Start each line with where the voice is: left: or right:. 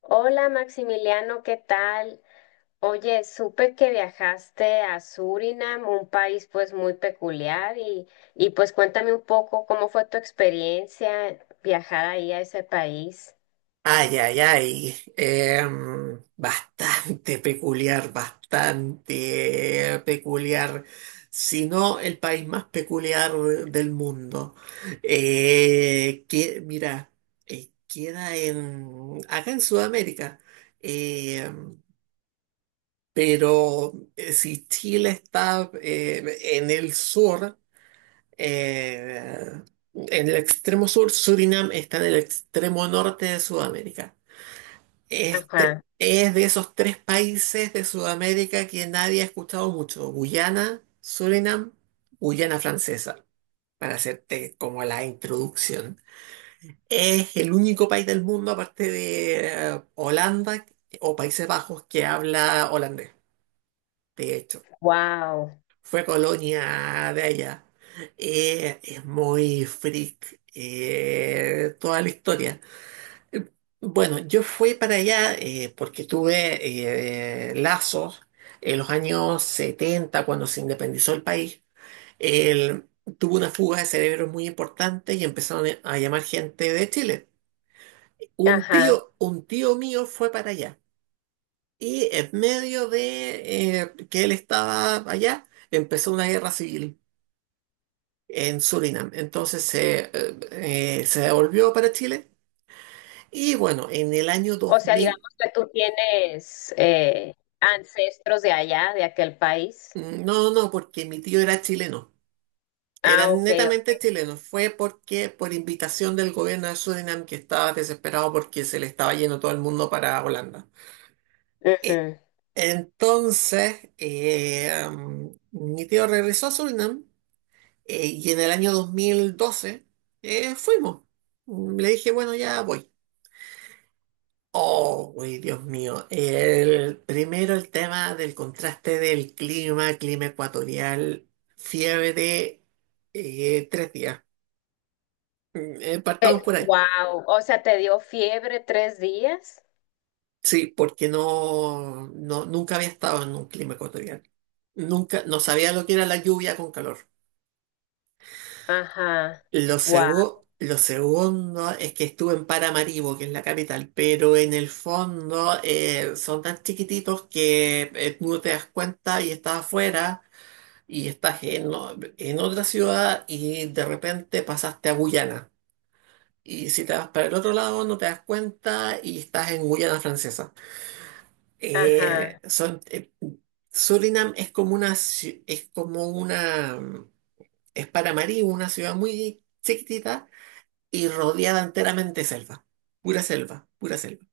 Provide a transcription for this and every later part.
left: Hola Maximiliano, ¿qué tal? Oye, supe que viajaste a Surinam, un país pues muy peculiar y pues cuéntame un poco cómo fue tu experiencia viajar ahí a ese país.
right: Ay, ay, ay. Bastante peculiar, bastante peculiar. Si no, el país más peculiar del mundo. Mira, queda acá en Sudamérica. Em, pero si Chile está en el sur, eh, en el extremo sur, Surinam está en el extremo norte de Sudamérica. Este
left: Ajá,
right: es de esos tres países de Sudamérica que nadie ha escuchado mucho: Guyana, Surinam, Guyana Francesa, para hacerte como la introducción. Es el único país del mundo, aparte de Holanda o Países Bajos, que habla holandés. De hecho,
left: wow,
right: fue colonia de allá. Es muy freak toda la historia. Eh, Bueno, yo fui para allá porque tuve lazos en los años 70 cuando se independizó el país. El- Tuvo una fuga de cerebros muy importante y empezaron a llamar gente de Chile. Un
left: ajá.
right: tío, un tío mío fue para allá y en medio de que él estaba allá, empezó una guerra civil en Surinam. Entonces se devolvió para Chile y bueno, en el año
left: O
right: dos
left: sea, digamos
right: mil
left: que tú tienes ancestros de allá, de aquel país.
right: Mm. No, no, porque mi tío era chileno, era
left: Ah, ok.
right: netamente chileno. Fue porque por invitación del gobierno de Surinam, que estaba desesperado porque se le estaba yendo todo el mundo para Holanda. E-
left: Ujú.
right: Entonces, mi tío regresó a Surinam y en el año 2012 fuimos. Mm. Le dije, bueno, ya voy. Oh, uy, Dios mío. Primero, el tema del contraste del clima, clima ecuatorial, fiebre, 3 días. Mm, partamos por ahí.
left: Wow, o sea, ¿te dio fiebre tres días?
right: Sí, porque nunca había estado en un clima ecuatorial. Nunca, no sabía lo que era la lluvia con calor.
left: Ajá,
right: Lo
left: wow,
right: segu- lo segundo es que estuve en Paramaribo, que es la capital, pero en el fondo son tan chiquititos que tú no te das cuenta y estás afuera y estás en otra ciudad y de repente pasaste a Guyana. Y si te vas para el otro lado no te das cuenta y estás en Guyana francesa. Eh,
left: ajá.
right: son, eh, Surinam es como es como es para Marí, una ciudad muy chiquitita y rodeada enteramente de selva, pura selva, pura selva.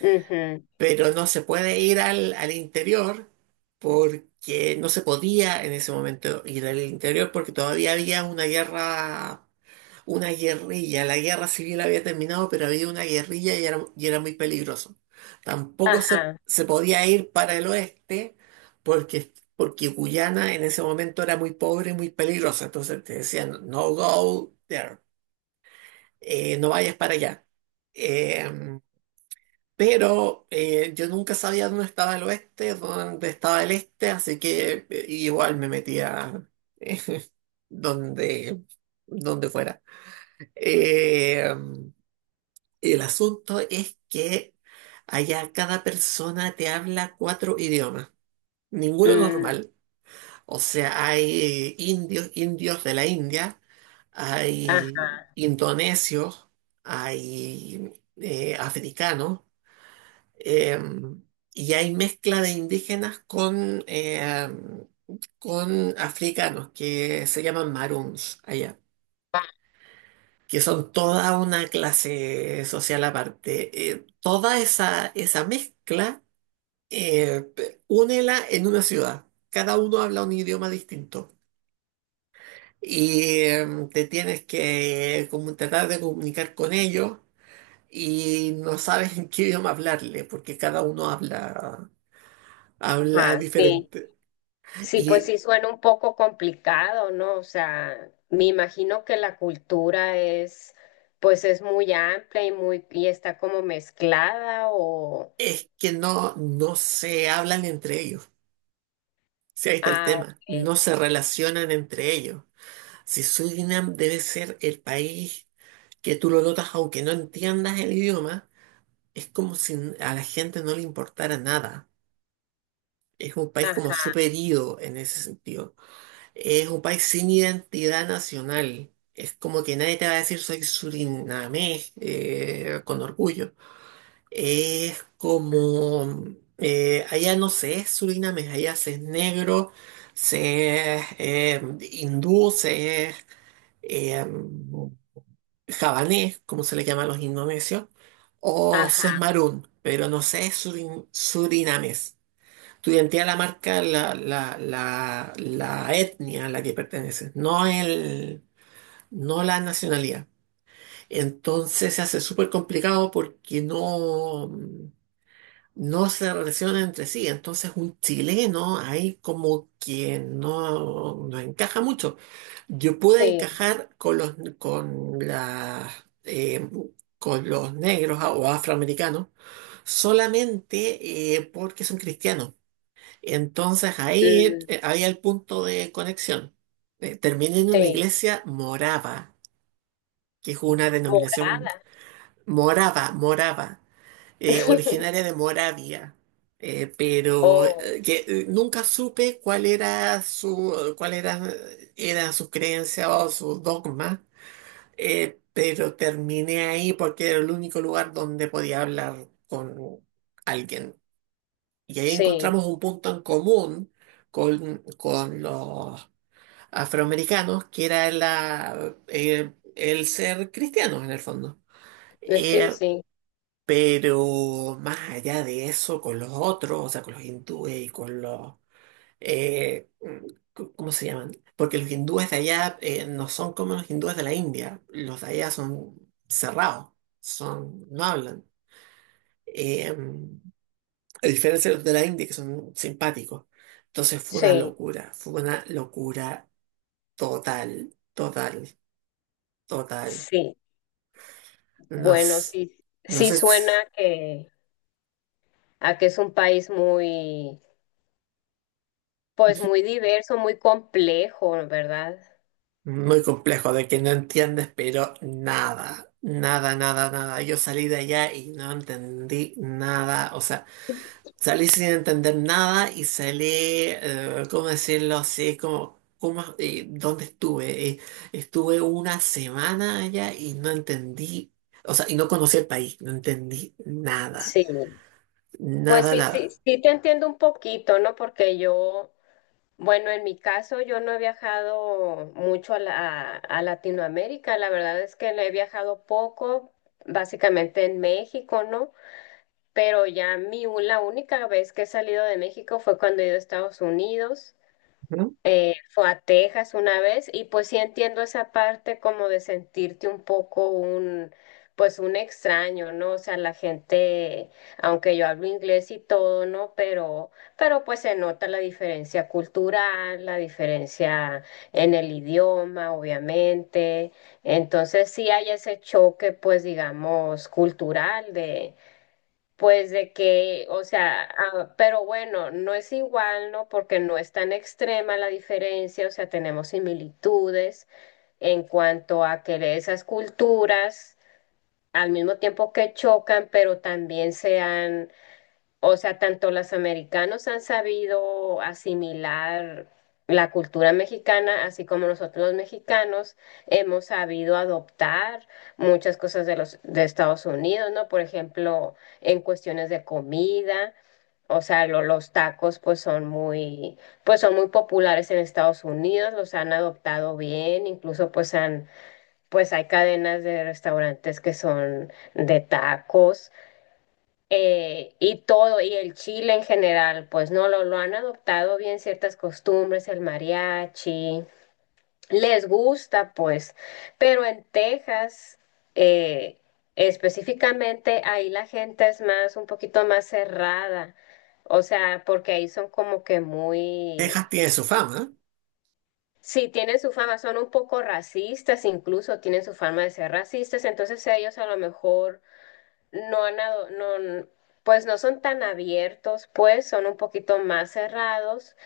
left: Ujú.
right: Pero no se puede ir al interior porque no se podía en ese momento ir al interior porque todavía había una guerra, una guerrilla. La guerra civil había terminado, pero había una guerrilla y y era muy peligroso. Tampoco
left: Ajá,
right: se podía ir para el oeste porque, porque Guyana en ese momento era muy pobre y muy peligrosa. Entonces te decían, no go there, no vayas para allá. Eh, pero yo nunca sabía dónde estaba el oeste, dónde estaba el este, así que igual me metía eh, donde, donde fuera. Eh, el asunto es que allá cada persona te habla cuatro idiomas, ninguno
left: mm,
right: normal. O sea, hay indios, indios de la India,
left: ajá,
right: hay indonesios, hay africanos. Eh, y hay mezcla de indígenas con africanos que se llaman maroons allá, que son toda una clase social aparte. Toda esa, esa mezcla, eh, únela en una ciudad. Cada uno habla un idioma distinto. Y eh, Te tienes que como tratar de comunicar con ellos y no sabes en qué idioma hablarle, porque cada uno habla
left: ajá, sí,
right: diferente.
left: sí, pues sí
right: Y
left: suena un poco complicado, ¿no? O sea, me imagino que la cultura, pues es muy amplia y muy, y está como mezclada o,
right: es que no, no se hablan entre ellos. Si ahí está el
left: ah,
right: tema.
left: ok,
right: No se relacionan entre ellos. Si Surinam debe ser el país que tú lo notas, aunque no entiendas el idioma, es como si a la gente no le importara nada. Es un país como
left: ajá,
right: superido en ese sentido. Es un país sin identidad nacional. Es como que nadie te va a decir soy surinamés con orgullo. Es como: allá no se es surinamés, allá se es negro, se es hindú, se es eh, javanés, como se le llama a los indonesios, o se es
left: ajá,
right: marún, pero no se es surinamés. Tu identidad la marca la etnia a la que perteneces, no la nacionalidad. Entonces se hace súper complicado porque no se relacionan entre sí. Entonces un chileno ahí como que no, no encaja mucho. Yo pude
left: sí,
right: encajar con con la eh, con los negros o afroamericanos solamente porque son cristianos. Entonces ahí
left: mm,
right: había el punto de conexión. Terminé en una
left: sí,
right: iglesia morava, que es una denominación
left: morada,
right: morava originaria de Moravia, pero
left: oh,
right: que nunca supe cuál era era su creencia o su dogma, pero terminé ahí porque era el único lugar donde podía hablar con alguien. Y ahí
left: sí,
right: encontramos un punto en común con los afroamericanos, que era el ser cristianos en el fondo.
left: sí,
right: Eh,
left: sí,
right: pero más allá de eso, con los otros, o sea, con los hindúes y con los... eh, ¿cómo se llaman? Porque los hindúes de allá no son como los hindúes de la India. Los de allá son cerrados, son, no hablan. Eh, a diferencia de los de la India, que son simpáticos. Entonces
left: sí,
right: fue una locura total, total, total.
left: sí, bueno,
right: Nos,
left: sí,
right: no
left: sí
right: sé.
left: suena que, a que es un país muy. Pues muy diverso, muy complejo, ¿verdad?
right: Muy complejo, de que no entiendes, pero nada, nada, nada, nada. Yo salí de allá y no entendí nada, o sea, salí sin entender nada y salí, ¿cómo decirlo así? Como, ¿cómo, dónde estuve? Estuve una semana allá y no entendí, o sea, y no conocí el país, no entendí nada,
left: Sí. Pues
right: nada,
left: sí, sí,
right: nada.
left: sí te entiendo un poquito, ¿no? Porque yo, bueno, en mi caso yo no he viajado mucho a, a Latinoamérica, la verdad es que le he viajado poco, básicamente en México, ¿no? Pero ya mi, la única vez que he salido de México fue cuando he ido a Estados Unidos.
right: Ujú.
left: Fue a Texas una vez y pues sí entiendo esa parte como de sentirte un poco un, pues un extraño, ¿no? O sea, la gente, aunque yo hablo inglés y todo, ¿no? Pero pues se nota la diferencia cultural, la diferencia en el idioma, obviamente. Entonces sí hay ese choque, pues digamos, cultural de pues de que, o sea, ah, pero bueno, no es igual, ¿no? Porque no es tan extrema la diferencia, o sea, tenemos similitudes en cuanto a que esas culturas al mismo tiempo que chocan, pero también sean, o sea, tanto los americanos han sabido asimilar la cultura mexicana, así como nosotros los mexicanos hemos sabido adoptar muchas cosas de los de Estados Unidos, ¿no? Por ejemplo, en cuestiones de comida, o sea, los tacos pues son muy, pues son muy populares en Estados Unidos, los han adoptado bien, incluso pues han, pues hay cadenas de restaurantes que son de tacos, y todo, y el Chile en general, pues no lo, lo han adoptado bien ciertas costumbres, el mariachi, les gusta, pues, pero en Texas, eh, específicamente, ahí la gente es más, un poquito más cerrada, o sea, porque ahí son como que muy...
right: Texas tiene su fama, ¿eh?
left: Sí, tienen su fama, son un poco racistas, incluso tienen su fama de ser racistas, entonces ellos a lo mejor no, pues no son tan abiertos, pues son un poquito más cerrados,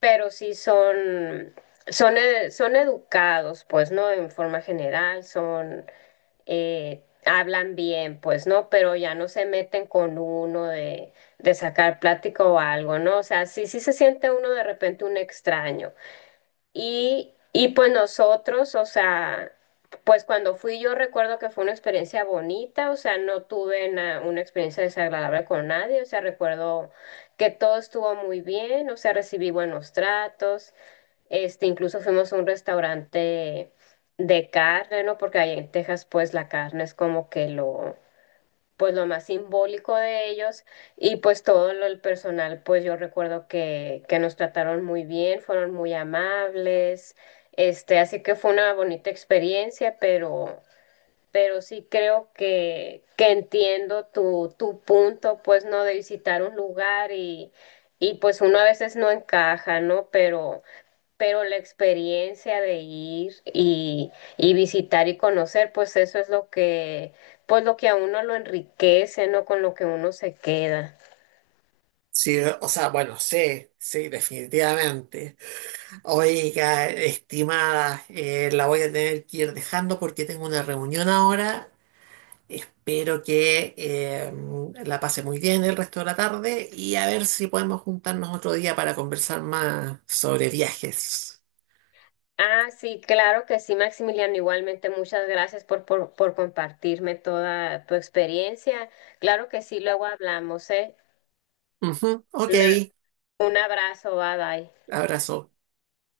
left: pero sí son, son, son educados, pues, ¿no? En forma general, son, hablan bien, pues, ¿no? Pero ya no se meten con uno de sacar plática o algo, ¿no? O sea, sí, sí se siente uno de repente un extraño. Y pues nosotros, o sea, pues cuando fui yo recuerdo que fue una experiencia bonita, o sea, no tuve na- una experiencia desagradable con nadie, o sea, recuerdo que todo estuvo muy bien, o sea, recibí buenos tratos, este, incluso fuimos a un restaurante de carne, ¿no? Porque ahí en Texas, pues la carne es como que lo, pues lo más simbólico de ellos y pues todo lo, el personal, pues yo recuerdo que nos trataron muy bien, fueron muy amables, este, así que fue una bonita experiencia, pero sí creo que entiendo tu, tu punto, pues no, de visitar un lugar y pues uno a veces no encaja, ¿no? Pero la experiencia de ir y visitar y conocer, pues eso es lo que, pues lo que a uno lo enriquece, ¿no? Con lo que uno se queda.
right: Sí, o sea, bueno, sí, sí, definitivamente. Oiga, estimada, la voy a tener que ir dejando porque tengo una reunión ahora. Espero que la pase muy bien el resto de la tarde y a ver si podemos juntarnos otro día para conversar más sobre viajes.
left: Ah, sí, claro que sí, Maximiliano. Igualmente, muchas gracias por compartirme toda tu experiencia. Claro que sí, luego hablamos, ¿eh?
right: Ujú, ok,
left: Una- un abrazo, bye bye.
right: abrazo.